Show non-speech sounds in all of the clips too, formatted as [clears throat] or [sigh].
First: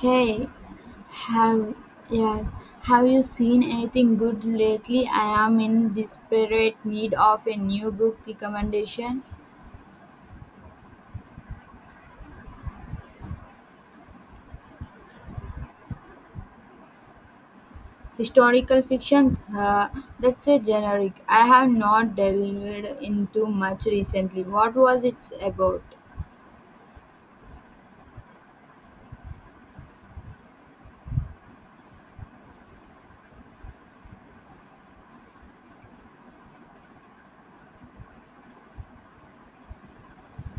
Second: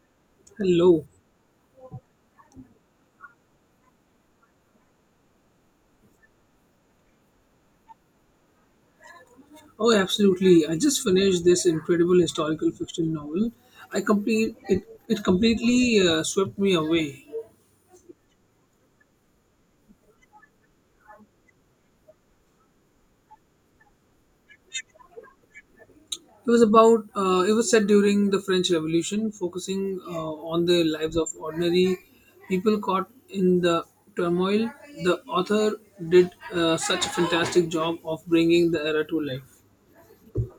Hey, Hello. have yes, have you seen anything good lately? I am in desperate need of a new book recommendation. Oh, absolutely. I just finished this incredible historical fiction novel. I complete it. It completely swept me away. Historical fictions, that's a generic. I have not delved into much recently. What was it about? It was about. It was set during the French Revolution, focusing on the lives of ordinary people caught in the turmoil. The author did such a fantastic job of bringing the era to life.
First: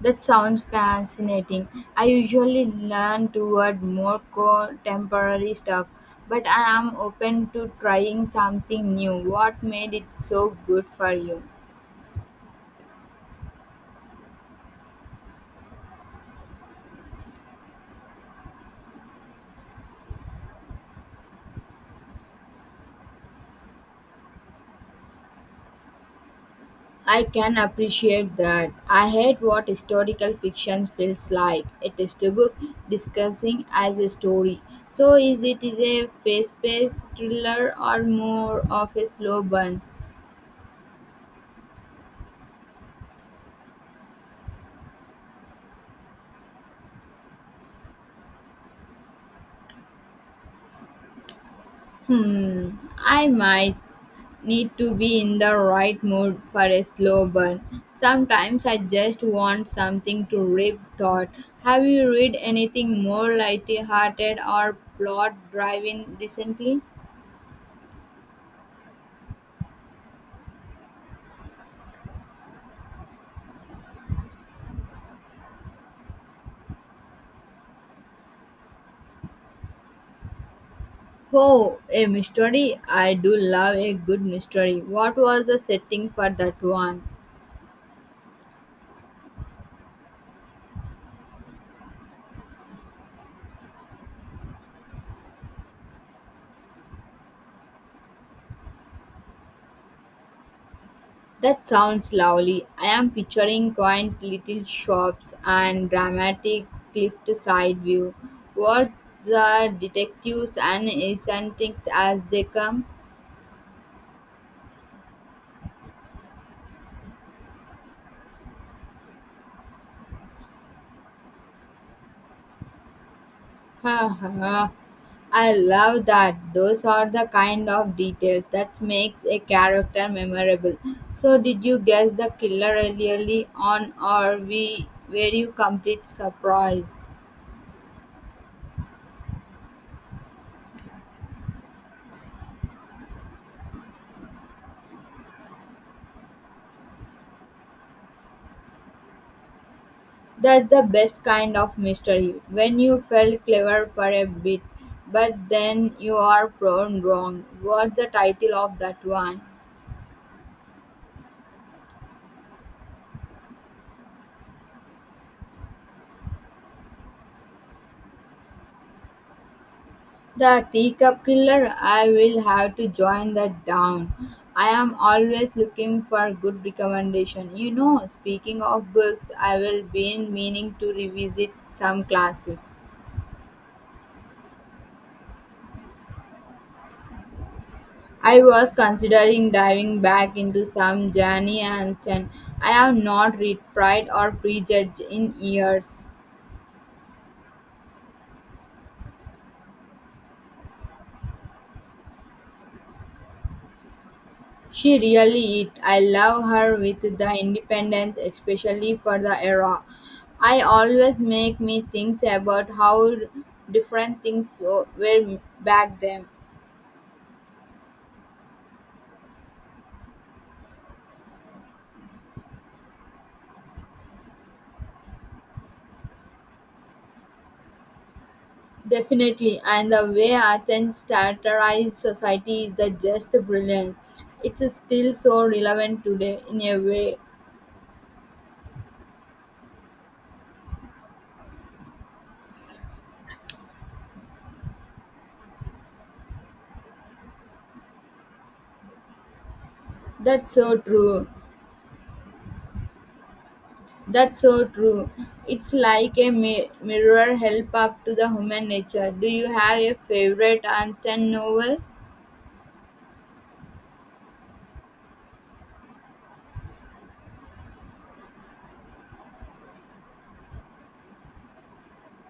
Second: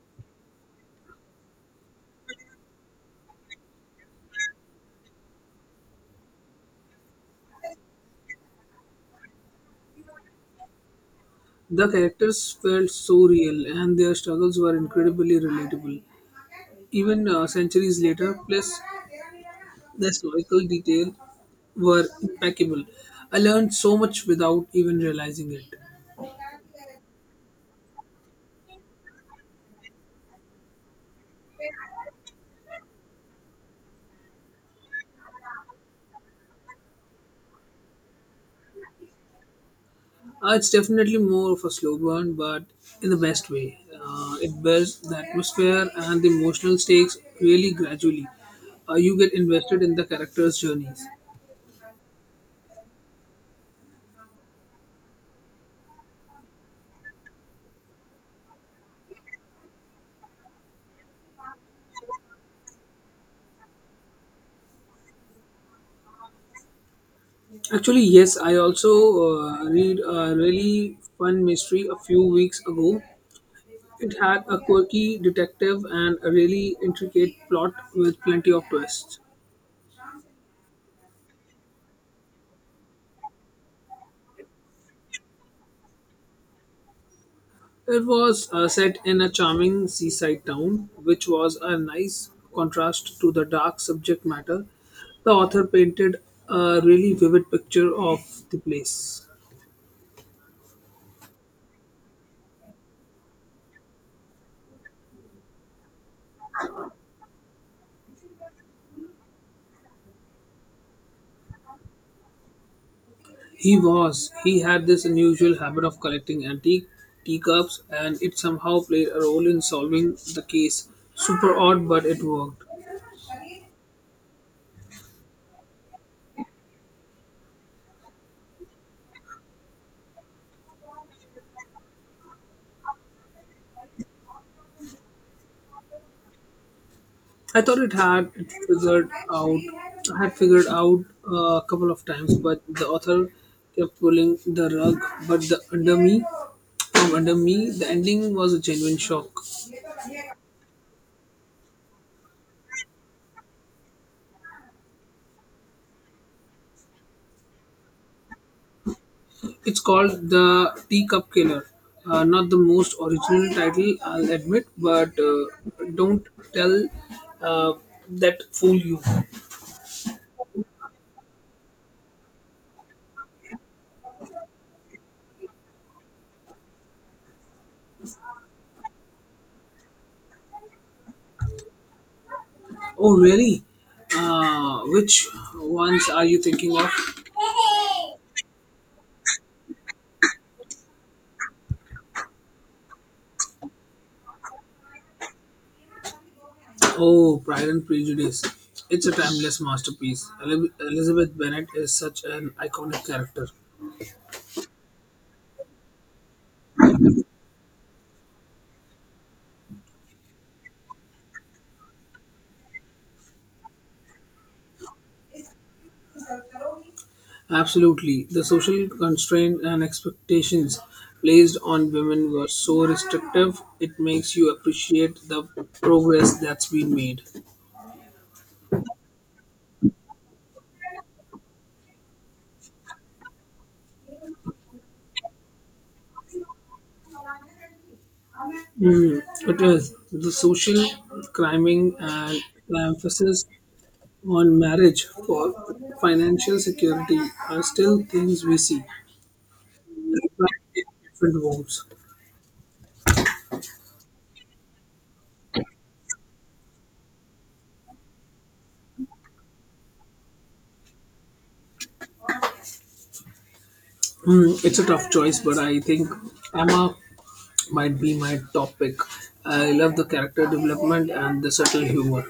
That sounds fascinating. I usually learn toward more contemporary stuff, but I am open to trying something new. What made it so good for you? The characters felt so real, and their struggles were incredibly relatable even centuries later. Plus, the historical detail were impeccable. I learned so much without even realizing it. I can appreciate that. I hate what historical fiction feels like. It is a book discussing as a story. So is it is a fast-paced thriller or more of a slow burn? It's definitely more of a slow burn, but in the best way. It builds the atmosphere and the emotional stakes really gradually. You get invested in the characters' journeys. Hmm, I might need to be in the right mood for a slow burn. Sometimes I just want something to rip thought. Have you read anything more lighty-hearted or plot-driven recently? Actually, yes, I also read a really fun mystery a few weeks ago. It had a quirky detective and a really intricate plot with plenty of twists. Oh, a mystery. I do love a good mystery. What was the setting for that one? It was set in a charming seaside town, which was a nice contrast to the dark subject matter. The author painted a really vivid picture of the place. That sounds lovely. I am picturing quaint little shops and dramatic cliffed side view. What's the detectives and eccentrics as they come? He had this unusual habit of collecting antique teacups, and it somehow played a role in solving the case. Super odd, but it worked. Ha ha. I love that. Those are the kind of details that makes a character memorable. So did you guess the killer early on or we were you complete surprised? I thought it had it figured out Had figured out a couple of times, but the author kept pulling the rug. But the under me from under me, the ending was a genuine shock. That's the best kind of mystery. When you felt clever for a bit, but then you are prone wrong. What's the title of that one? It's called The Teacup Killer. Not the most original title, I'll admit, but don't tell uh, that fool you. The teacup killer, I will have to join that down. I am always looking for good recommendation. You know, speaking of books, I will been meaning to revisit some classic. Oh, really? Which ones are you thinking of? I was considering diving back into some Jani Anston. I have not read Pride or Prejudice in years. Oh, Pride and Prejudice. It's a timeless masterpiece. Elizabeth Bennet is such an iconic character. She really is. I love her with the independence, especially for the era. I always make me think about how different things were back then. Absolutely. The social constraints and expectations placed on women were so restrictive, it makes you appreciate the progress that's been made. Definitely, and the way Athens satirized society is the just brilliant. It's still so relevant today in a way. Mm, it is the social climbing and the emphasis on marriage for financial security are still things we see, That's so in true. different homes. That's so true. It's like a mirror help up to the human nature. Do you have a favorite Einstein novel? Mm, it's a tough choice, but I think Emma might be my top pick. I love the character development and the subtle humor.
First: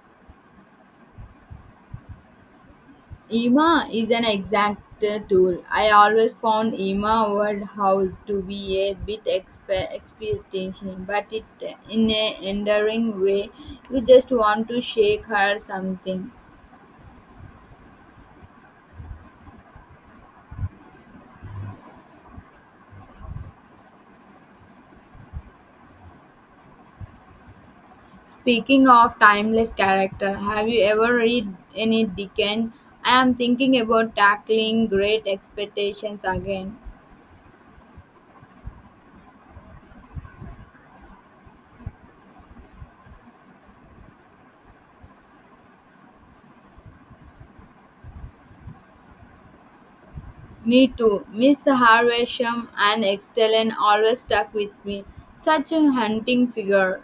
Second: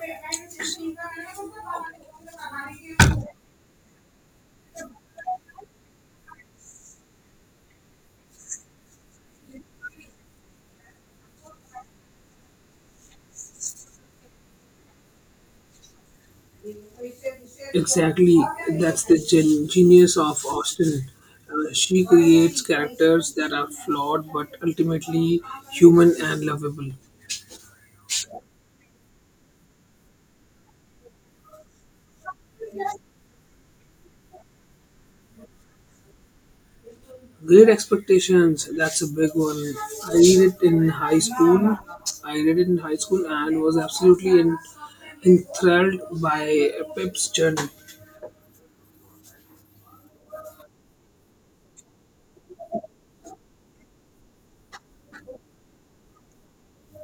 Ema is an exact tool. I always found Ema word house to be a bit expectation, but it in a endearing way. You just want to shake her something. Exactly, that's the genius of Austen. She creates characters that are flawed but ultimately human and lovable. Speaking of timeless character, have you ever read any Dickens? I am thinking about tackling great expectations again. Great Expectations, that's a big one. I read it in high school. I read it in high school and was absolutely enthralled by Pep's journey. Me too. Miss Havisham and Extellen always stuck with me. Such a hunting figure.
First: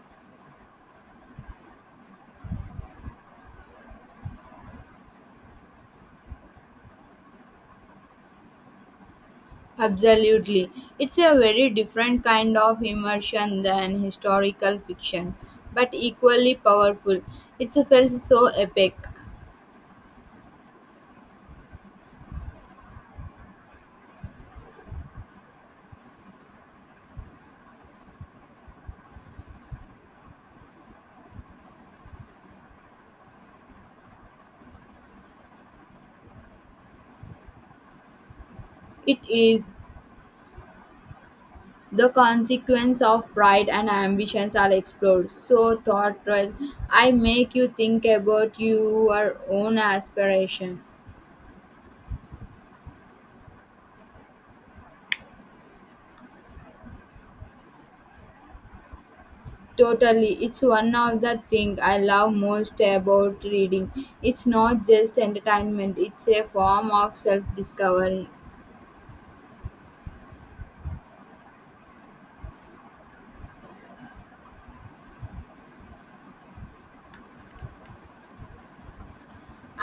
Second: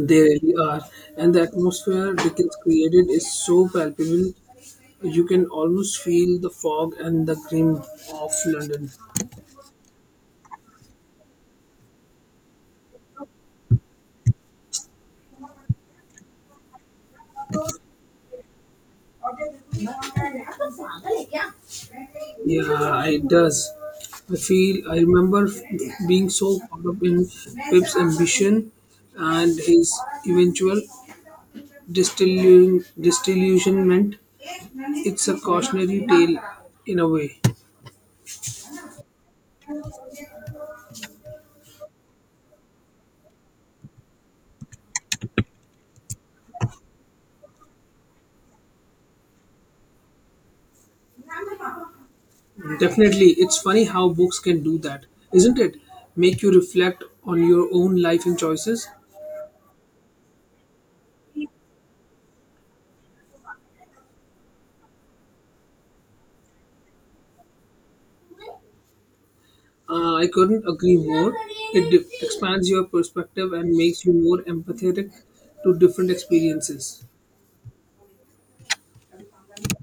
They really are. And the atmosphere Dickens created is so palpable. You can almost feel the fog and the grim of London. Absolutely. It's a very different kind of immersion than historical fiction, but equally powerful. It's a felt so epic. Yeah, it does. I feel I remember being so caught up in Pip's ambition and his eventual disillusionment. It's a cautionary tale in a way. It is the consequence of pride and ambitions are explored. So thoughtful. I make you think about your own aspiration. Definitely, it's funny how books can do that, isn't it? Make you reflect on your own life and choices. Totally. It's one of the things I love most about reading. It's not just entertainment, it's a form of self discovery. I couldn't agree more. It expands your perspective and makes you more empathetic to different experiences.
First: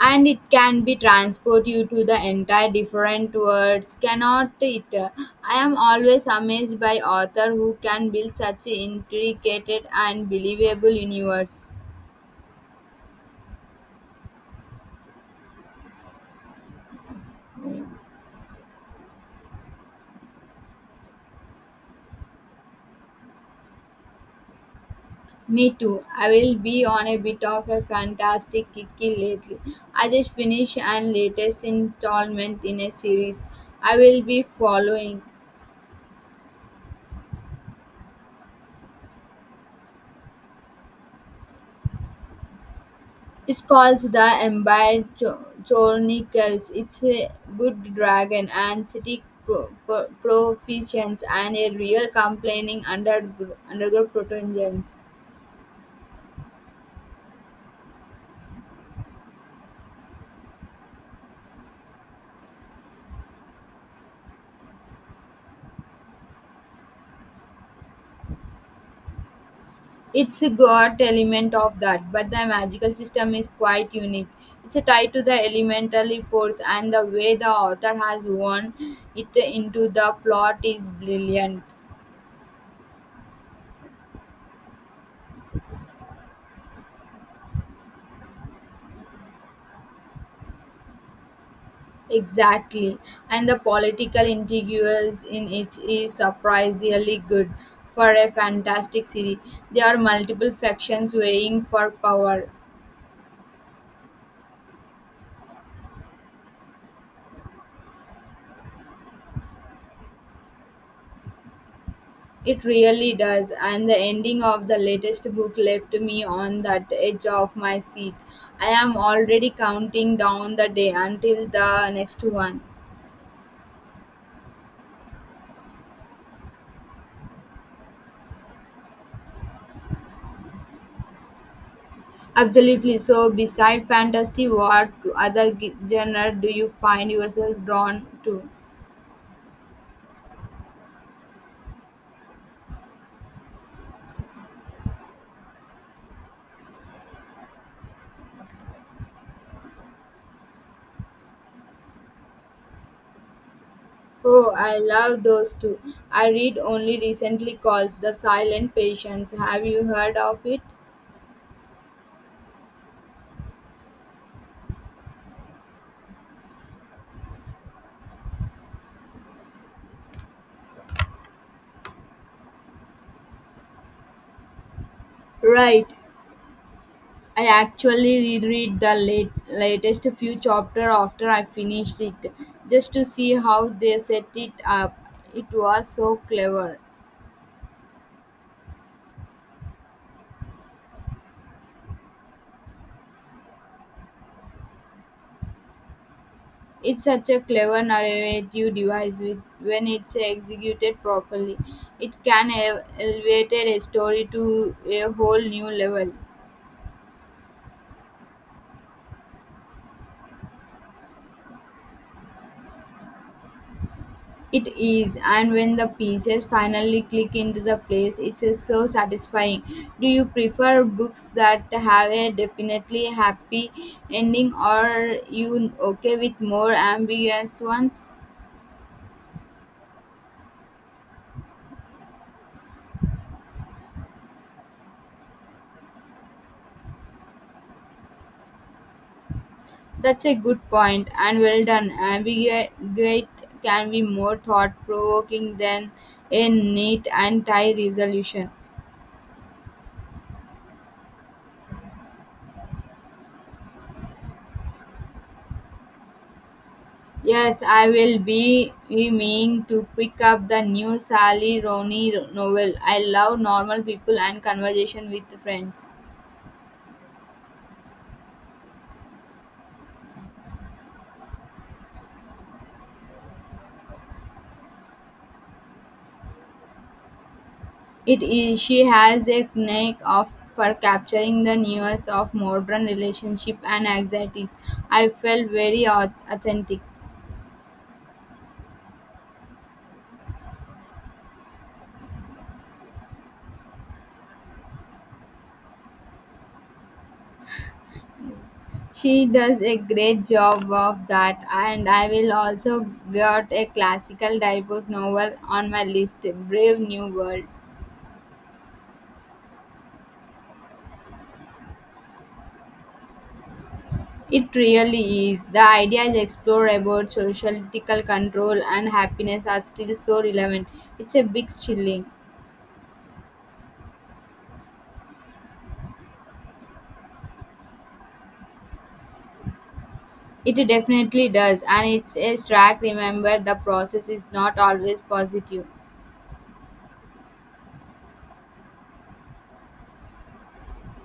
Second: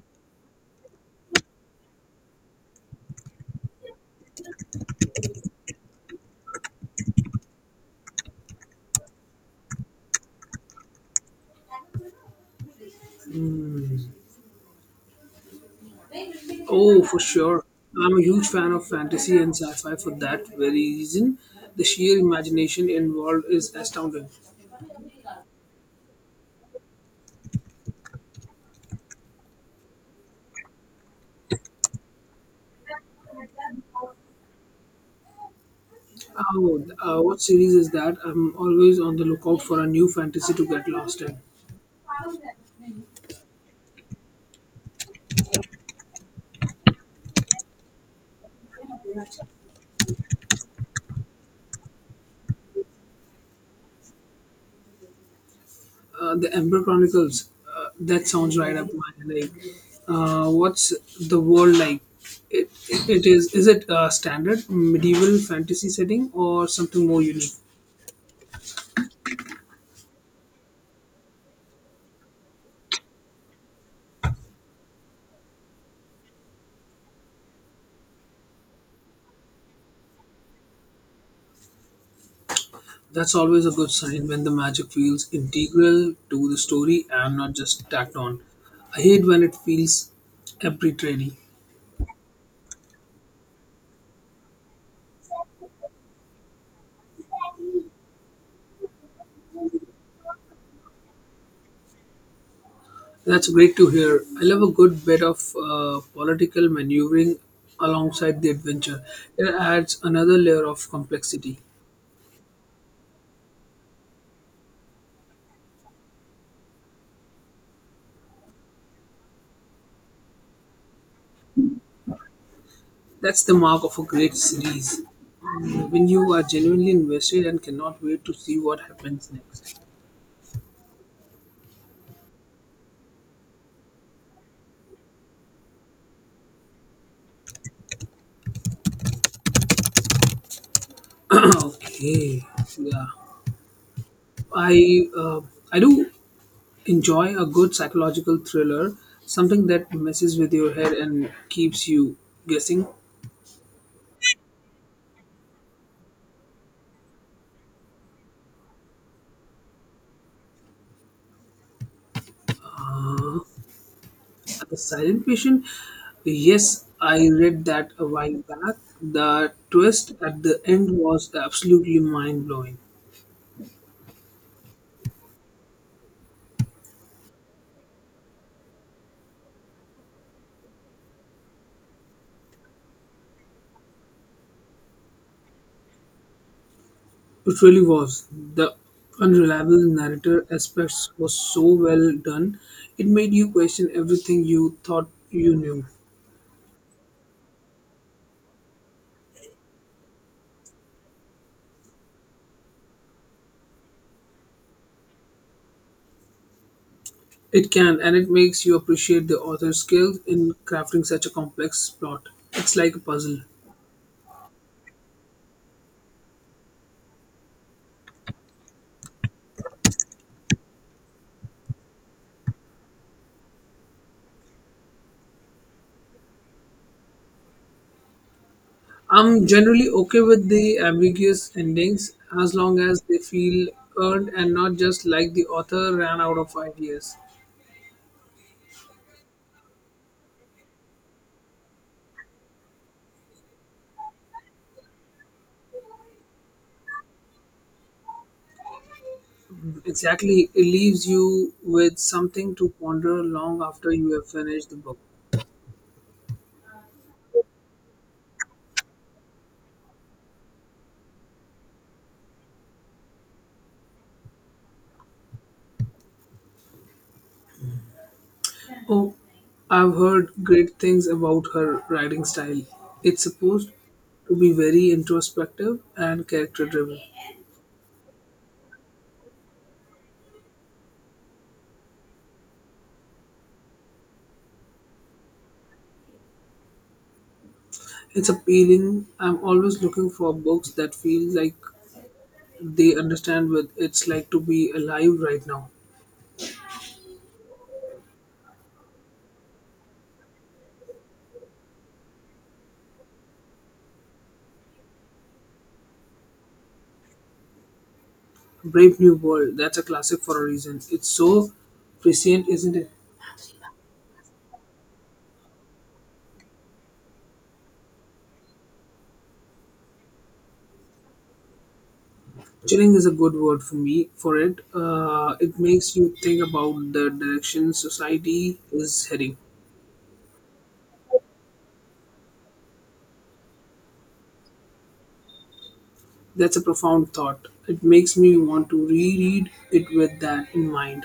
And it can be transport you to the entire different worlds cannot it. I am always amazed by author who can build such intricate and believable universe. Hmm. Oh, for sure. I'm a huge fan of fantasy and sci fi for that very reason. The sheer imagination involved is astounding. Me too. I will be on a bit of a fantastic kick lately. I just finished and latest installment in a series I will be following. Oh, what series is that? I'm always on the lookout for a new fantasy to get lost in. It's called the Empire Chronicles. It's a good dragon and city proficiency and a real complaining underground protogens. The Emperor Chronicles. That sounds right up my alley. Like, what's the world like? It is it a standard medieval fantasy setting or something more unique? It's got element of that, but the magical system is quite unique. It's tied to the elementary force, and the way the author has woven it into the plot is brilliant. That's always a good sign when the magic feels integral to the story and not just tacked on. I hate when it feels arbitrary. Exactly, and the political intrigues in it is surprisingly good for a fantastic city. There are multiple factions vying for power. That's great to hear. I love a good bit of political maneuvering alongside the adventure. It adds another layer of complexity. It really does, and the ending of the latest book left me on that edge of my seat. I am already counting down the day until the next one. That's the mark of a great series. When you are genuinely invested and cannot wait to see what happens next. Absolutely. So, beside fantasy, what other genre do you find yourself drawn to? [clears throat] Okay. Yeah. I uh, I do enjoy a good psychological thriller, something that messes with your head and keeps you guessing. Oh, I love those too. I read only recently calls The Silent Patients. Have you heard of it? Uh, the Silent Patient. Yes, I read that a while back. The twist at the end was absolutely mind blowing. Right. I actually reread the latest few chapters after I finished it just to see how they set it up. It was so clever. It really was. The unreliable narrator aspects was so well done. It made you question everything you thought you knew. It's such a clever narrative device with, when it's executed properly. It can elevate a story to a whole new level. It can, and it makes you appreciate the author's skill in crafting such a complex plot. It's like a puzzle. It is, and when the pieces finally click into the place, it's so satisfying. Do you prefer books that have a definitely happy ending, or you okay with more ambiguous ones? I'm generally okay with the ambiguous endings as long as they feel earned and not just like the author ran out of ideas. That's a good point, and well done. Ambiguous can be more thought provoking than a neat and tight resolution. Exactly, it leaves you with something to ponder long after you have finished the book. Yes, I will be meaning to pick up the new Sally Rooney novel. I love normal people and conversation with friends. Oh, I've heard great things about her writing style. It's supposed to be very introspective and character driven. It is she has a knack of for capturing the nuance of modern relationship and anxieties. I felt very authentic. It's appealing. I'm always looking for books that feel like they understand what it's like to be alive right now. She does a great job of that, and I will also got a classical debut novel on my list, Brave New World. Brave New World, that's a classic for a reason. It's so prescient, isn't it? It really is. The idea is explore about social ethical control and happiness are still so relevant. It's a big chilling. Chilling is a good word for me for it. It makes you think about the direction society is heading. It definitely does, and it's a strike. Remember, the process is not always positive. That's a profound thought. It makes me want to reread it with that in mind.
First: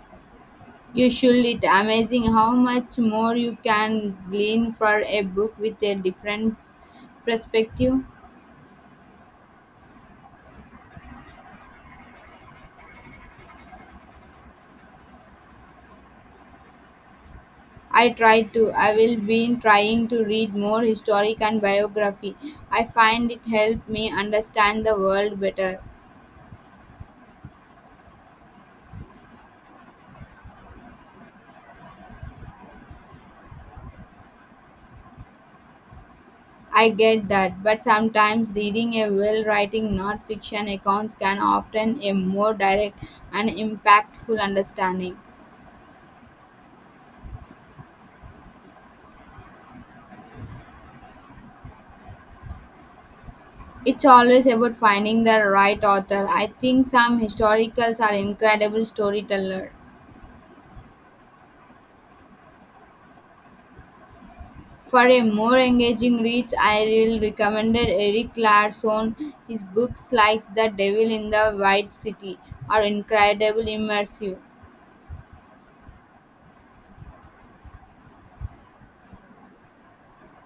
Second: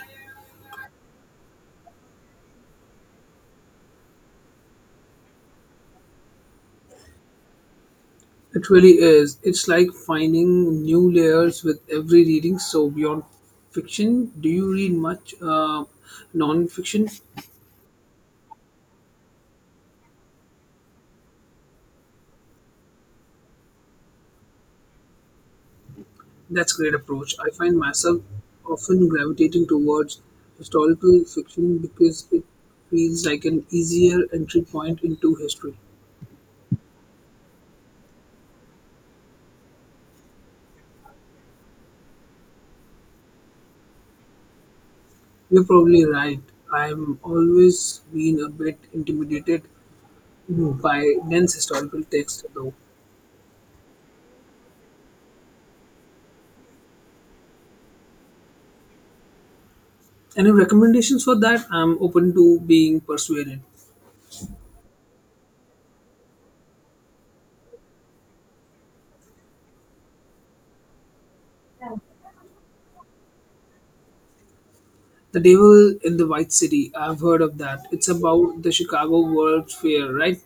You should. It amazing how much more you can glean for a book with a different perspective. It really is. It's like finding new layers with every reading. So, beyond fiction, do you read much non fiction? I try to. I will be trying to read more historic and biography. I find it helped me understand the world better. That's a great approach. I find myself often gravitating towards historical fiction because it feels like an easier entry point into history. I get that, but sometimes reading a well writing non fiction accounts can often a more direct and impactful understanding. You're probably right. I'm always been a bit intimidated, no, by dense historical text though. It's always about finding the right author. I think some historicals are incredible storyteller. Any recommendations for that? I'm open to being persuaded. For a more engaging read, I will recommend Eric Larson. His books like The Devil in the White City are incredibly immersive. The Devil in the White City. I've heard of that. It's about the Chicago World's Fair, right?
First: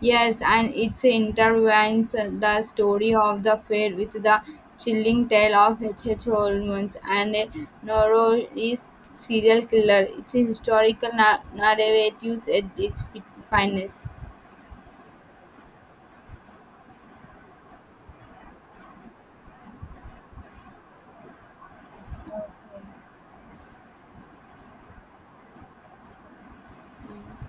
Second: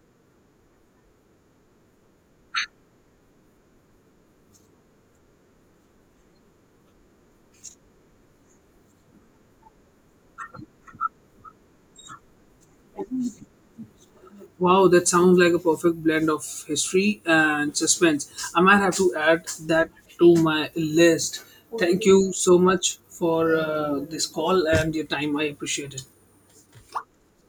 Yes, and it intertwines the story of the fair with the chilling tale of H. H. Holmes and a notorious serial killer. It's a historical narrative at its finest. Wow, that sounds like a perfect blend of history and suspense. I might have to add that to my list. Thank you so much for this call and your time. I appreciate it.